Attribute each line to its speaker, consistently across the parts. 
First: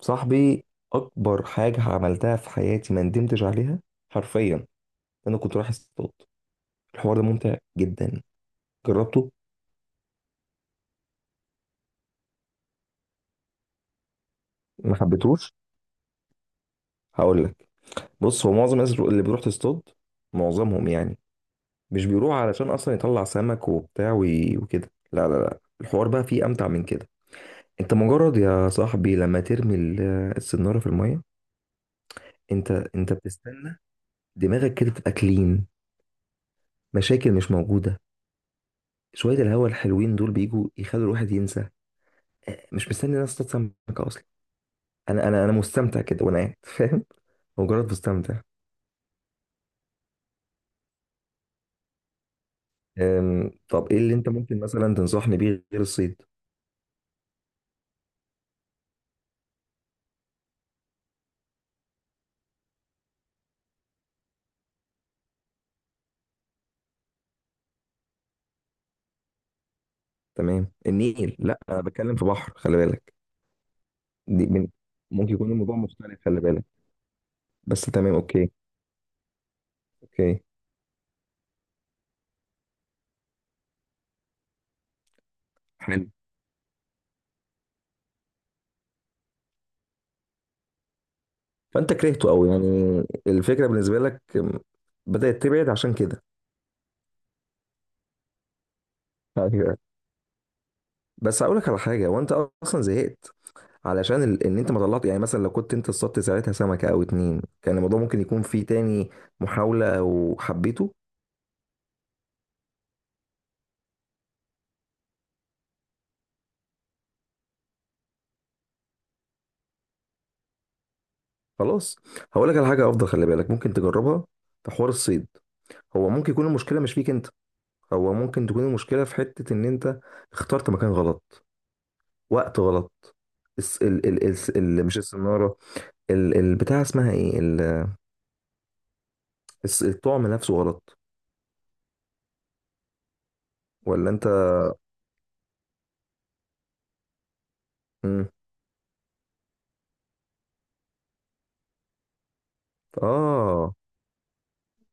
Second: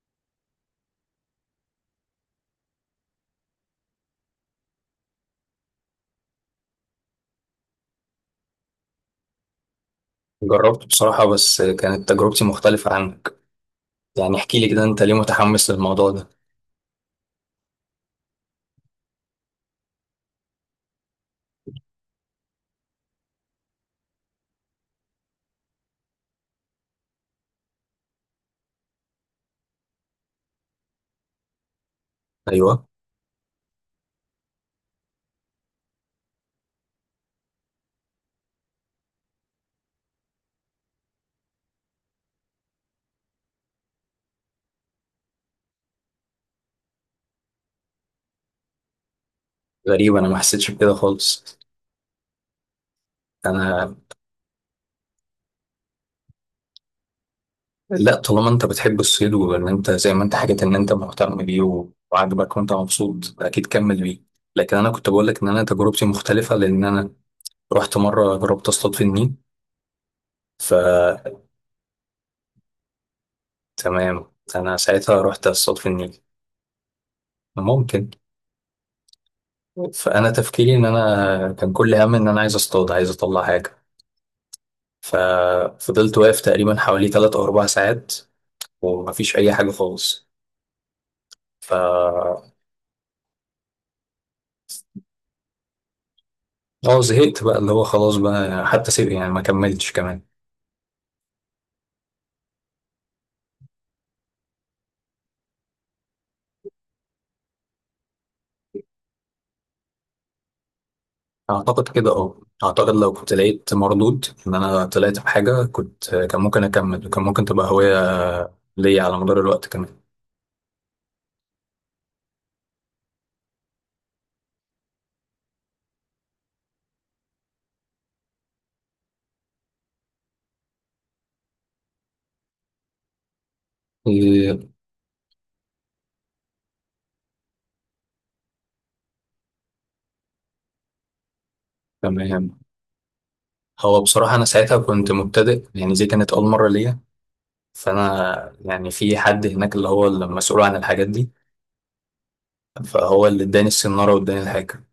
Speaker 1: صاحبي، اكبر حاجه عملتها في حياتي ما ندمتش عليها حرفيا. انا كنت رايح اصطاد. الحوار ده ممتع جدا. جربته.
Speaker 2: جربت بصراحة بس كانت تجربتي مختلفة عنك. يعني احكي لي كده،
Speaker 1: ما
Speaker 2: انت ليه
Speaker 1: حبيتهوش.
Speaker 2: متحمس للموضوع ده؟
Speaker 1: هقول لك. بص، هو معظم الناس اللي بيروح تصطاد، معظمهم يعني، مش بيروح علشان اصلا يطلع سمك وبتاع وكده. لا، لا، لا، الحوار بقى فيه امتع من كده. انت مجرد يا صاحبي لما ترمي السناره في الميه، انت
Speaker 2: ايوه.
Speaker 1: انت بتستنى، دماغك كده تبقى كلين، مشاكل مش موجوده، شويه الهوا الحلوين دول بيجوا يخلوا الواحد ينسى، مش مستني الناس تتصل بك اصلا. انا مستمتع كده وانا قاعد فاهم. مجرد مستمتع.
Speaker 2: غريب، انا ما حسيتش بكده خالص.
Speaker 1: طب
Speaker 2: انا.
Speaker 1: ايه اللي انت ممكن مثلا تنصحني بيه غير الصيد؟
Speaker 2: لا، طالما انت بتحب الصيد وان انت زي ما انت حكيت ان انت مهتم بيه و- وعاجبك وانت مبسوط، اكيد كمل بيه. لكن انا كنت بقول لك ان انا تجربتي مختلفة لان انا رحت مرة جربت اصطاد في النيل.
Speaker 1: تمام، النيل
Speaker 2: فتمام.
Speaker 1: لا، انا بتكلم في بحر، خلي بالك. دي من،
Speaker 2: انا ساعتها
Speaker 1: ممكن
Speaker 2: رحت
Speaker 1: يكون الموضوع
Speaker 2: اصطاد في النيل.
Speaker 1: مختلف، خلي بالك. بس
Speaker 2: ممكن.
Speaker 1: تمام، اوكي.
Speaker 2: فانا
Speaker 1: اوكي.
Speaker 2: تفكيري ان انا كان كل همي ان انا عايز اصطاد، عايز اطلع حاجة.
Speaker 1: حلو.
Speaker 2: ففضلت واقف تقريبا حوالي تلات أو أربع ساعات ومفيش أي حاجة خالص. ف
Speaker 1: فانت كرهته قوي يعني؟ الفكره بالنسبه لك بدات تبعد عشان كده؟
Speaker 2: اه زهقت بقى، اللي هو خلاص بقى حتى سيب، يعني ما
Speaker 1: أيوة.
Speaker 2: كملتش كمان.
Speaker 1: بس هقول لك على حاجه، وانت اصلا زهقت علشان ان انت ما طلعت. يعني مثلا لو كنت انت اصطدت ساعتها سمكه او اتنين، كان الموضوع ممكن يكون فيه تاني محاوله او حبيته.
Speaker 2: أعتقد كده. اه أعتقد لو كنت لقيت مردود إن أنا طلعت بحاجة، كنت كان ممكن أكمل، وكان ممكن تبقى هواية ليا على مدار الوقت كمان.
Speaker 1: خلاص، هقول لك على حاجه افضل خلي بالك ممكن تجربها في حوار الصيد. هو ممكن يكون المشكله مش فيك انت، هو ممكن تكون المشكله في حته ان انت اخترت مكان غلط، وقت غلط، الس... ال... ال... الس-
Speaker 2: إيه،
Speaker 1: ال... مش السناره، البتاع اسمها ايه الطعم نفسه غلط.
Speaker 2: تمام. هو
Speaker 1: ولا انت؟
Speaker 2: بصراحة أنا ساعتها كنت مبتدئ، يعني دي كانت أول مرة ليا.
Speaker 1: مم.
Speaker 2: فأنا يعني في حد هناك اللي هو المسؤول عن الحاجات دي، فهو اللي اداني
Speaker 1: اه،
Speaker 2: السنارة واداني الحاجة.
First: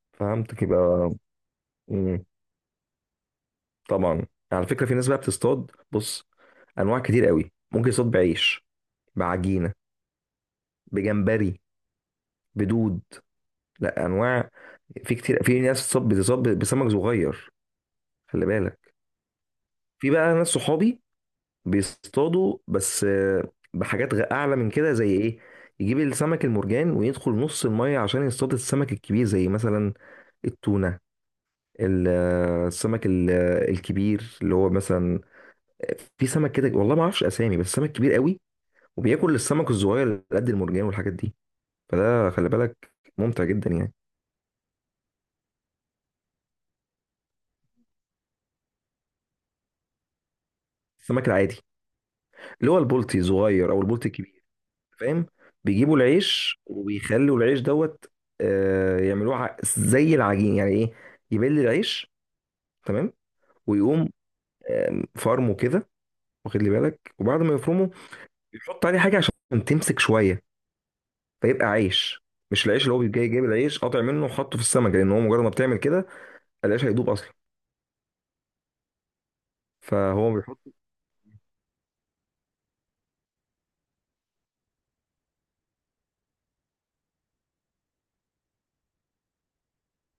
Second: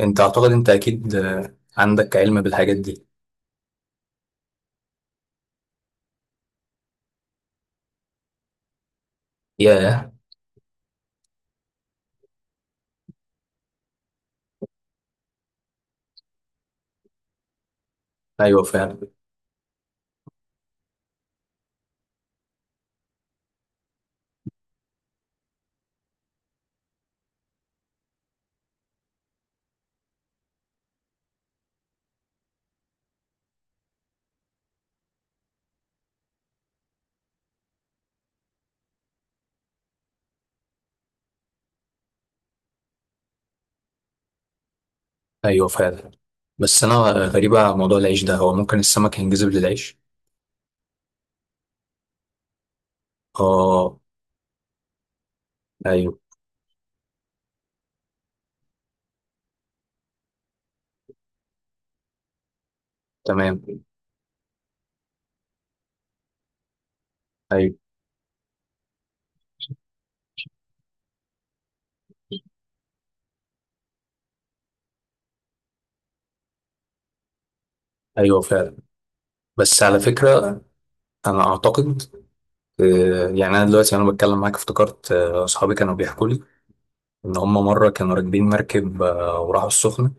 Speaker 2: انت اعتقد،
Speaker 1: فهمتك
Speaker 2: انت
Speaker 1: يبقى.
Speaker 2: اكيد عندك
Speaker 1: مم.
Speaker 2: علم بالحاجات دي.
Speaker 1: طبعا. على فكره في ناس بقى بتصطاد، بص، انواع كتير قوي، ممكن يصطاد بعيش، بعجينه،
Speaker 2: ياه.
Speaker 1: بجمبري، بدود، لا انواع. في كتير، في ناس بتصطاد بسمك صغير، خلي
Speaker 2: ايوه
Speaker 1: بالك.
Speaker 2: فعلا.
Speaker 1: في بقى ناس صحابي بيصطادوا بس بحاجات اعلى من كده، زي ايه، يجيب السمك المرجان ويدخل نص الميه عشان يصطاد السمك الكبير، زي مثلا التونه، السمك الكبير اللي هو مثلا، في سمك كده والله ما اعرفش اسامي بس سمك كبير قوي وبياكل السمك الصغير اللي قد المرجان والحاجات دي. فده خلي بالك ممتع جدا يعني.
Speaker 2: ايوه فعلا. بس انا غريبة على موضوع العيش ده، هو ممكن السمك ينجذب للعيش؟
Speaker 1: السمك العادي اللي هو البلطي صغير او
Speaker 2: اه.
Speaker 1: البلطي الكبير، فاهم، بيجيبوا
Speaker 2: ايوه.
Speaker 1: العيش وبيخلوا العيش دوت، آه، يعملوه زي العجين، يعني ايه، يبل العيش، تمام،
Speaker 2: تمام.
Speaker 1: ويقوم فرمه كده، واخد لي بالك، وبعد ما
Speaker 2: ايوه.
Speaker 1: يفرمه يحط عليه حاجه عشان تمسك شويه، فيبقى عيش. مش العيش اللي هو جاي جايب العيش قاطع منه وحطه في السمك، لان هو مجرد ما بتعمل كده العيش هيدوب اصلا.
Speaker 2: ايوه فعلا. بس على
Speaker 1: فهو
Speaker 2: فكرة، انا اعتقد يعني انا دلوقتي وانا بتكلم معاك افتكرت اصحابي كانوا بيحكوا لي ان هم مرة كانوا راكبين مركب وراحوا السخنة.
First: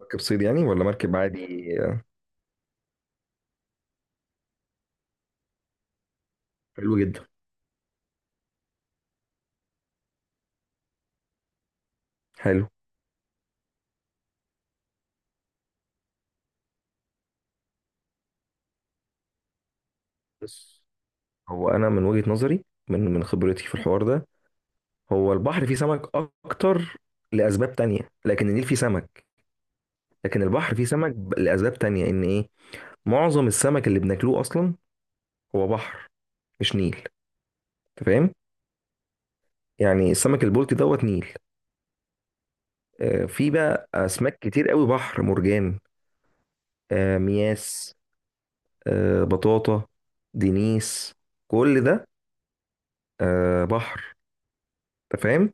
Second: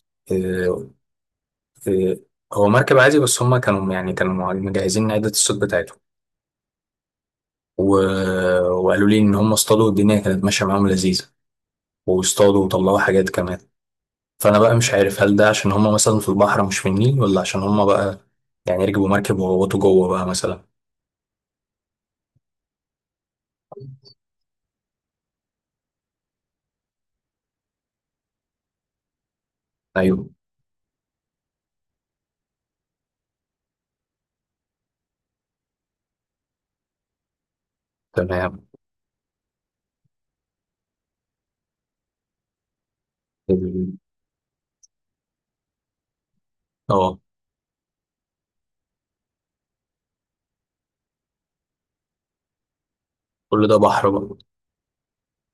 Speaker 1: مركب صيد يعني ولا
Speaker 2: آه.
Speaker 1: مركب عادي؟
Speaker 2: آه. هو مركب عادي بس هم كانوا يعني كانوا مجهزين عدة الصوت بتاعتهم.
Speaker 1: حلو جدا.
Speaker 2: و... وقالوا لي ان هم اصطادوا، الدنيا كانت ماشيه معاهم لذيذه، واصطادوا
Speaker 1: حلو.
Speaker 2: وطلعوا حاجات كمان. فانا بقى مش عارف، هل ده عشان هم مثلا في البحر مش في النيل، ولا عشان هم بقى يعني ركبوا مركب وغوطوا جوه بقى مثلا.
Speaker 1: بس هو انا من وجهة نظري، من خبرتي في الحوار ده، هو البحر فيه سمك اكتر لاسباب تانية، لكن النيل فيه سمك،
Speaker 2: ايوه.
Speaker 1: لكن البحر فيه سمك لاسباب تانية، ان ايه، معظم السمك اللي بناكلوه اصلا هو بحر، مش نيل، انت فاهم.
Speaker 2: تمام.
Speaker 1: يعني السمك البلطي دوت نيل. في بقى
Speaker 2: ال-
Speaker 1: اسماك كتير قوي بحر، مرجان،
Speaker 2: اه
Speaker 1: مياس، بطاطا، دينيس، كل ده
Speaker 2: كل ده بحر
Speaker 1: بحر،
Speaker 2: بقى.
Speaker 1: انت فاهم.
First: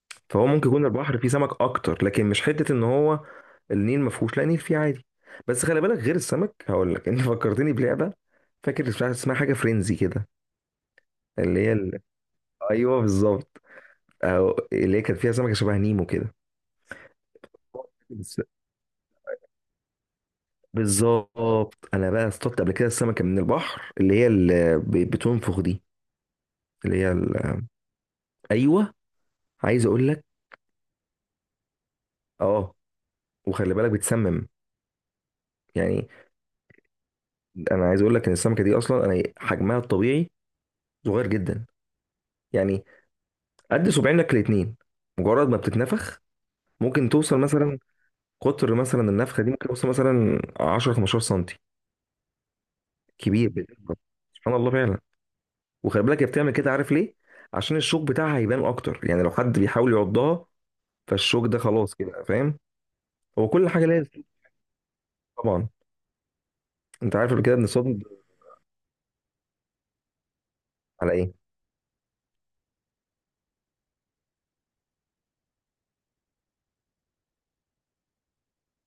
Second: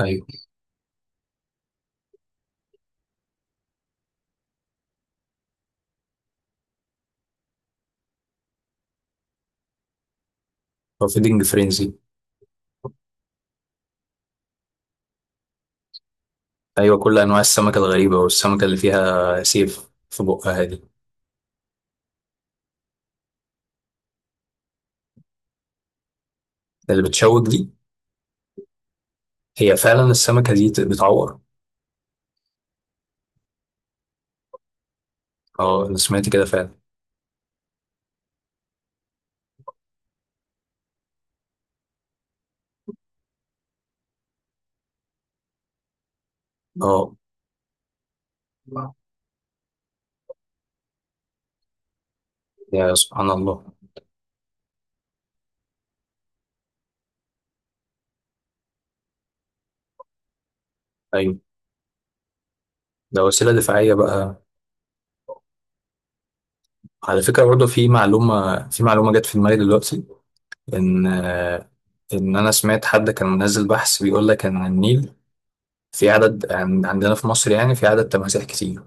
Speaker 2: ايوه.
Speaker 1: فهو ممكن يكون البحر فيه سمك اكتر، لكن مش حته ان هو النيل ما فيهوش، لا، النيل فيه عادي. بس خلي بالك غير السمك هقول لك. انت فكرتني بلعبه، فاكر اسمها حاجه فرينزي كده،
Speaker 2: فيدنج
Speaker 1: اللي هي
Speaker 2: فرينزي.
Speaker 1: ايوه بالظبط، أو اللي هي كانت فيها سمكه شبه نيمو كده.
Speaker 2: ايوه، كل انواع السمكه الغريبه،
Speaker 1: بس-
Speaker 2: والسمكه اللي فيها سيف في بقها دي.
Speaker 1: بالظبط، انا بقى اصطدت قبل كده السمكه من البحر اللي هي اللي بتنفخ دي، اللي
Speaker 2: اللي
Speaker 1: هي
Speaker 2: بتشوك دي.
Speaker 1: ايوه،
Speaker 2: هي
Speaker 1: عايز اقول
Speaker 2: فعلا
Speaker 1: لك
Speaker 2: السمكه دي بتعور.
Speaker 1: اه، وخلي بالك بتسمم
Speaker 2: اه، انا
Speaker 1: يعني.
Speaker 2: سمعت كده فعلا.
Speaker 1: انا عايز اقول لك ان السمكه دي اصلا انا حجمها الطبيعي صغير جدا، يعني قد صباعينك الاتنين، مجرد ما بتتنفخ ممكن
Speaker 2: اه.
Speaker 1: توصل مثلا، قطر مثلا النفخه دي ممكن توصل مثلا 10 15 سنتي،
Speaker 2: يا سبحان
Speaker 1: كبير
Speaker 2: الله.
Speaker 1: بتكبر. سبحان الله فعلا. وخلي بالك هي بتعمل كده عارف ليه، عشان الشوك بتاعها هيبان اكتر، يعني لو حد بيحاول يعضها
Speaker 2: ايوه.
Speaker 1: فالشوك ده خلاص كده، فاهم.
Speaker 2: ده
Speaker 1: هو
Speaker 2: وسيلة
Speaker 1: كل حاجه
Speaker 2: دفاعية
Speaker 1: لازم،
Speaker 2: بقى.
Speaker 1: طبعا. انت
Speaker 2: على
Speaker 1: عارف قبل
Speaker 2: فكرة
Speaker 1: كده
Speaker 2: برضه، في
Speaker 1: بنصطدم
Speaker 2: معلومة في معلومة جت في دماغي دلوقتي، إن
Speaker 1: على ايه؟
Speaker 2: إن أنا سمعت حد كان منزل بحث بيقول لك إن النيل، في عندنا في مصر، يعني في عدد تماسيح كتير.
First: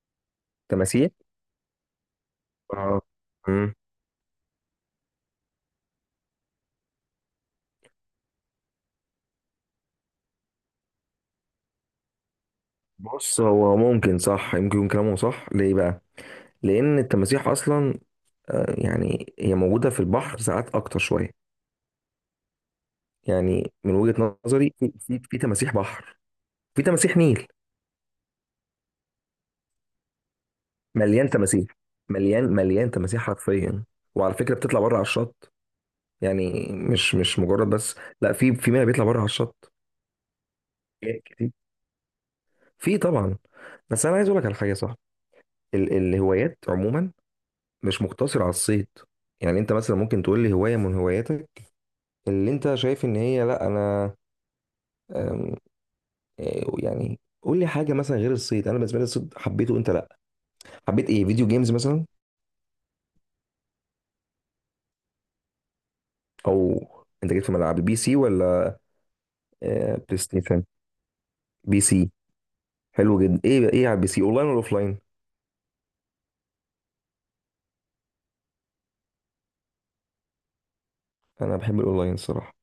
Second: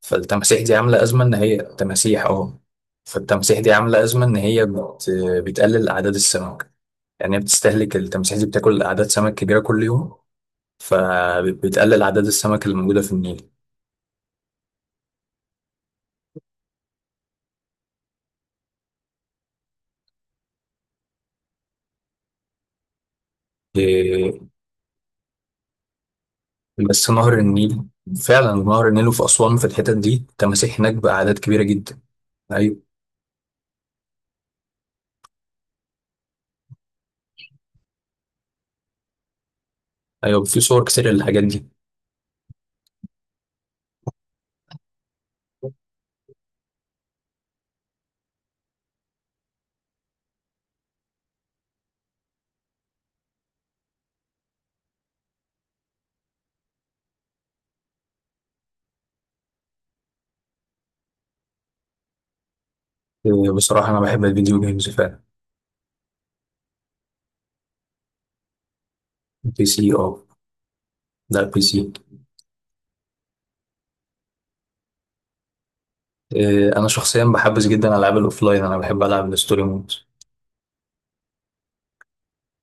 Speaker 2: فالتماسيح دي عاملة
Speaker 1: تماسيح،
Speaker 2: أزمة إن هي تماسيح.
Speaker 1: آه.
Speaker 2: فالتماسيح دي
Speaker 1: مم.
Speaker 2: عاملة أزمة إن هي بتقلل أعداد السمك. يعني هي بتستهلك، التماسيح دي بتاكل أعداد سمك كبيرة كل يوم، فبتقلل أعداد السمك اللي موجودة في
Speaker 1: بص،
Speaker 2: النيل.
Speaker 1: هو ممكن صح، يمكن يكون كلامه صح. ليه بقى؟ لان التماسيح اصلا يعني هي موجوده في البحر ساعات اكتر شويه، يعني من وجهة
Speaker 2: إيه،
Speaker 1: نظري في في تماسيح بحر، في
Speaker 2: بس
Speaker 1: تماسيح
Speaker 2: نهر
Speaker 1: نيل.
Speaker 2: النيل. فعلا نهر النيل، وفي أسوان في الحتت دي تماسيح هناك
Speaker 1: مليان
Speaker 2: بأعداد كبيرة
Speaker 1: تماسيح،
Speaker 2: جدا.
Speaker 1: مليان
Speaker 2: أيوه.
Speaker 1: مليان تماسيح حرفيا. وعلى فكرة بتطلع بره على الشط، يعني مش مجرد بس، لا في في منها بيطلع بره على الشط.
Speaker 2: أيوه، في صور كتير للحاجات
Speaker 1: كتير.
Speaker 2: دي.
Speaker 1: في طبعا. بس انا عايز اقول لك على حاجه صح، ال الهوايات عموما مش مقتصره على الصيد. يعني انت مثلا ممكن تقول لي هوايه من هواياتك اللي انت شايف ان هي، لا انا أم، يعني قول لي حاجه مثلا غير الصيد. انا بالنسبه لي الصيد حبيته، انت لا، حبيت ايه، فيديو جيمز مثلا،
Speaker 2: إيه، بصراحة أنا بحب الفيديو جيمز فعلا.
Speaker 1: او انت جيت في ملعب بي سي ولا
Speaker 2: بي سي،
Speaker 1: بلاي
Speaker 2: أه.
Speaker 1: ستيشن؟
Speaker 2: لا، بي سي.
Speaker 1: بي سي، حلو جدا. ايه ايه على البي سي، اونلاين ولا اوفلاين؟
Speaker 2: إيه، أنا شخصيا بحبس جدا ألعاب الأوفلاين، أنا بحب ألعب الستوري مود.
Speaker 1: انا بحب الاونلاين الصراحه.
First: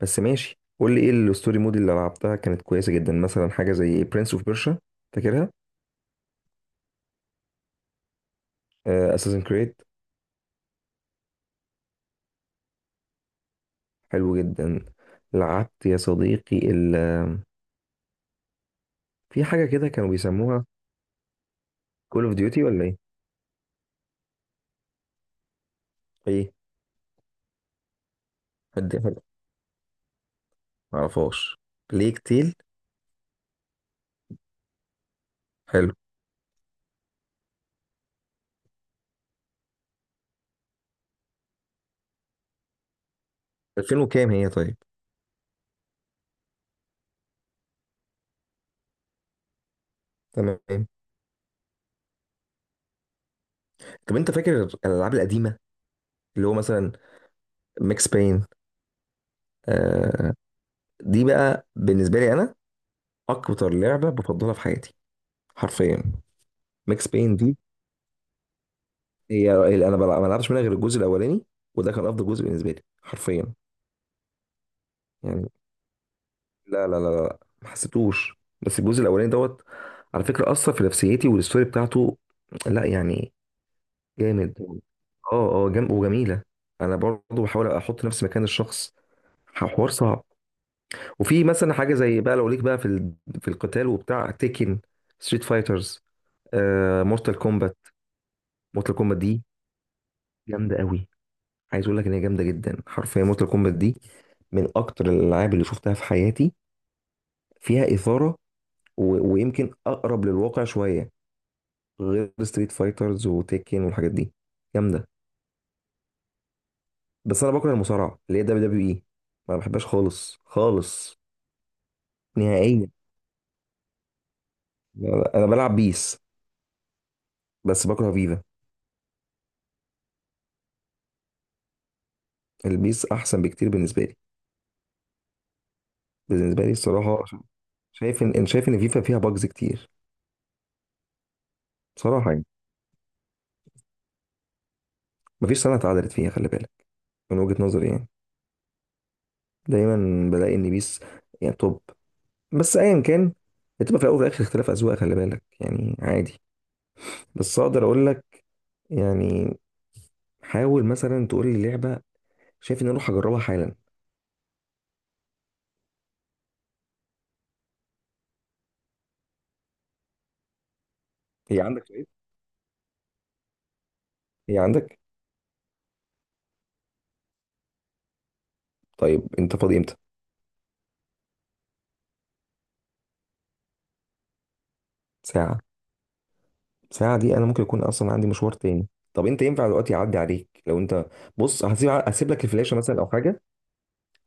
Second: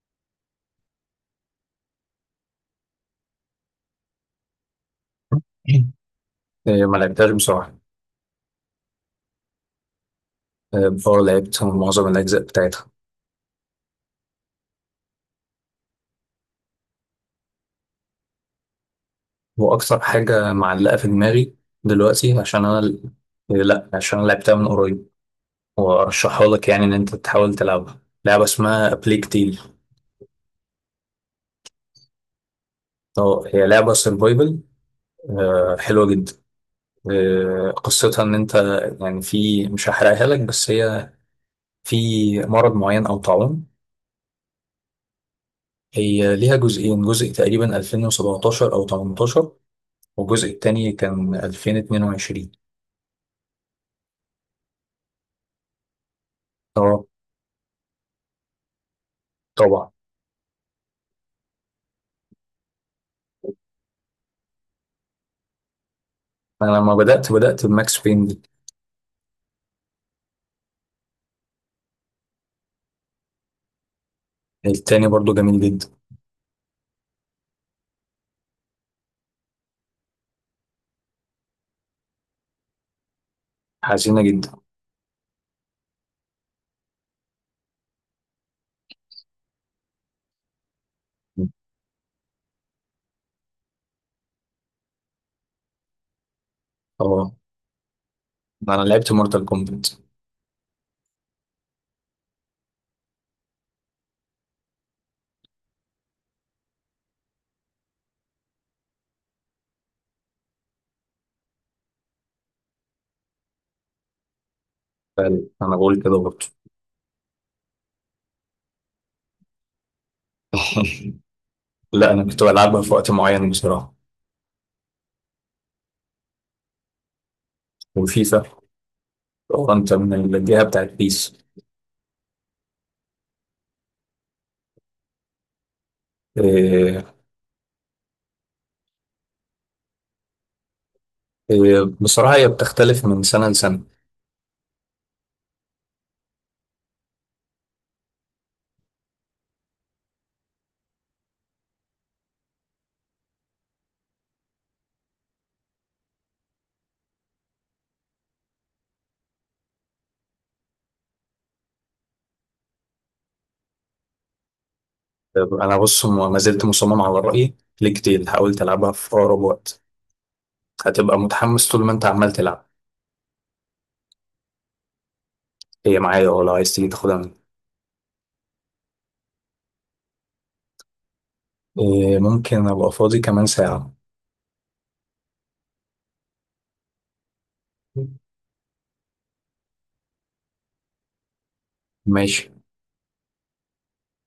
Speaker 1: بس ماشي، قول لي ايه الستوري مود اللي لعبتها كانت كويسه جدا، مثلا حاجه زي برنس اوف بيرشا، فاكرها؟
Speaker 2: إيه، ما لعبتهاش بصراحة.
Speaker 1: اساسن كريد،
Speaker 2: إيه، بفور لعبت معظم الأجزاء بتاعتها.
Speaker 1: حلو جدا. لعبت يا صديقي ال آه، في حاجه كده
Speaker 2: وأكثر
Speaker 1: كانوا
Speaker 2: حاجة
Speaker 1: بيسموها
Speaker 2: معلقة في دماغي
Speaker 1: كول
Speaker 2: دلوقتي
Speaker 1: اوف ديوتي
Speaker 2: عشان أنا.
Speaker 1: ولا ايه؟
Speaker 2: إيه، لا، عشان أنا لعبتها من قريب، وأرشحها
Speaker 1: ايه،
Speaker 2: لك، يعني إن أنت تحاول تلعبها، لعبة اسمها
Speaker 1: حد
Speaker 2: بليك تيل.
Speaker 1: معرفهاش، ليك تيل.
Speaker 2: اه، هي لعبة سرفايفل،
Speaker 1: حلو.
Speaker 2: حلوة جدا. آه، قصتها ان انت، يعني في، مش هحرقها لك، بس هي في مرض معين او طاعون.
Speaker 1: 2000 وكام هي طيب؟
Speaker 2: هي ليها جزئين، جزء تقريبا 2017 او 18، والجزء
Speaker 1: تمام.
Speaker 2: التاني كان 2022.
Speaker 1: طب انت فاكر الالعاب القديمه اللي هو مثلا
Speaker 2: اه،
Speaker 1: ماكس باين؟
Speaker 2: طبعا.
Speaker 1: آه. دي بقى بالنسبه لي انا اكتر لعبه بفضلها في حياتي، حرفيا.
Speaker 2: انا لما
Speaker 1: ماكس
Speaker 2: بدأت
Speaker 1: باين دي
Speaker 2: بدأت بماكس بين دي.
Speaker 1: هي اللي انا ما لعبتش منها غير الجزء الاولاني، وده كان افضل جزء بالنسبه لي حرفيا
Speaker 2: التاني برضو
Speaker 1: يعني.
Speaker 2: جميل جدا.
Speaker 1: لا، ما حسيتوش، بس الجزء الاولاني دوت على فكره اثر في نفسيتي، والستوري بتاعته لا يعني
Speaker 2: حزينة جدا.
Speaker 1: جامد. وجميله. انا برضو بحاول احط نفسي مكان الشخص، حوار صعب. وفي مثلا حاجه زي بقى لو ليك بقى في في القتال وبتاع، تيكن، ستريت فايترز، آه مورتال
Speaker 2: اه،
Speaker 1: كومبات.
Speaker 2: انا
Speaker 1: مورتال
Speaker 2: لعبت
Speaker 1: كومبات دي
Speaker 2: مورتال كومبات.
Speaker 1: جامده قوي. عايز اقول لك ان هي جامده جدا حرفيا. مورتال كومبات دي من اكتر الالعاب اللي شفتها في حياتي، فيها اثاره و... ويمكن اقرب للواقع شويه، غير ستريت فايترز وتيكن والحاجات دي. جامده.
Speaker 2: انا بقول كده برضو.
Speaker 1: بس انا بكره المصارعه اللي هي دبليو دبليو اي، ما بحبهاش خالص خالص،
Speaker 2: لا، انا كنت بلعبها
Speaker 1: نهائيا.
Speaker 2: في وقت معين بصراحة.
Speaker 1: انا بلعب بيس بس بكره فيفا.
Speaker 2: وفيفا. وانت من الجهه بتاعت بيس.
Speaker 1: البيس احسن بكتير بالنسبه لي، بالنسبه لي
Speaker 2: إيه.
Speaker 1: الصراحه، عشان شايف ان، إن شايف ان فيفا فيها باجز كتير.
Speaker 2: إيه،
Speaker 1: بصراحه
Speaker 2: بصراحه
Speaker 1: يعني
Speaker 2: هي بتختلف من سنه لسنه.
Speaker 1: مفيش سنه اتعدلت فيها، خلي بالك، من وجهه نظري يعني. دايما بلاقي ان بيس يعني توب. بس ايا كان، بتبقى في الاول وفي الاخر اختلاف اذواق، خلي بالك يعني، عادي. بس اقدر اقول لك يعني، حاول مثلا تقول لي لعبه شايف ان انا اروح اجربها حالا.
Speaker 2: آه، انا بص، ما زلت مصمم على رايي. كتير حاولت العبها، في اقرب وقت هتبقى
Speaker 1: هي
Speaker 2: متحمس طول
Speaker 1: عندك؟
Speaker 2: ما انت
Speaker 1: طيب،
Speaker 2: عمال تلعب.
Speaker 1: هي عندك.
Speaker 2: هي معايا، اه، لو عايز تيجي تاخدها مني.
Speaker 1: طيب انت فاضي امتى؟
Speaker 2: إيه، ممكن ابقى فاضي كمان ساعه.
Speaker 1: ساعه؟ ساعه دي انا ممكن يكون اصلا عندي مشوار تاني. طب انت ينفع دلوقتي اعدي عليك؟ لو انت، بص، هسيب لك
Speaker 2: ماشي.
Speaker 1: الفلاشه مثلا او حاجه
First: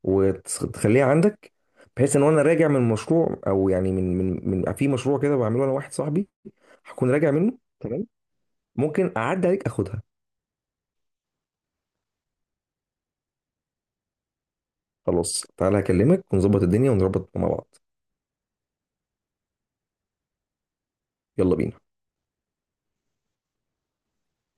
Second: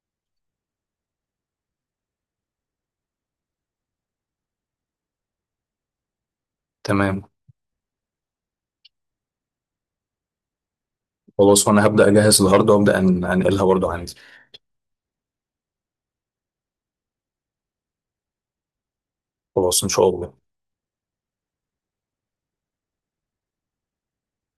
Speaker 1: وتخليها عندك، بحيث ان وانا راجع من المشروع، او يعني من في مشروع كده بعمله انا واحد صاحبي، هكون
Speaker 2: تمام.
Speaker 1: راجع منه تمام، ممكن اعدي عليك اخدها.
Speaker 2: خلاص، وانا هبدا اجهز الهارد وابدا انقلها برضو عندي.
Speaker 1: خلاص، تعالى اكلمك ونظبط الدنيا ونظبط مع بعض.
Speaker 2: خلاص، ان شاء الله.
Speaker 1: يلا بينا.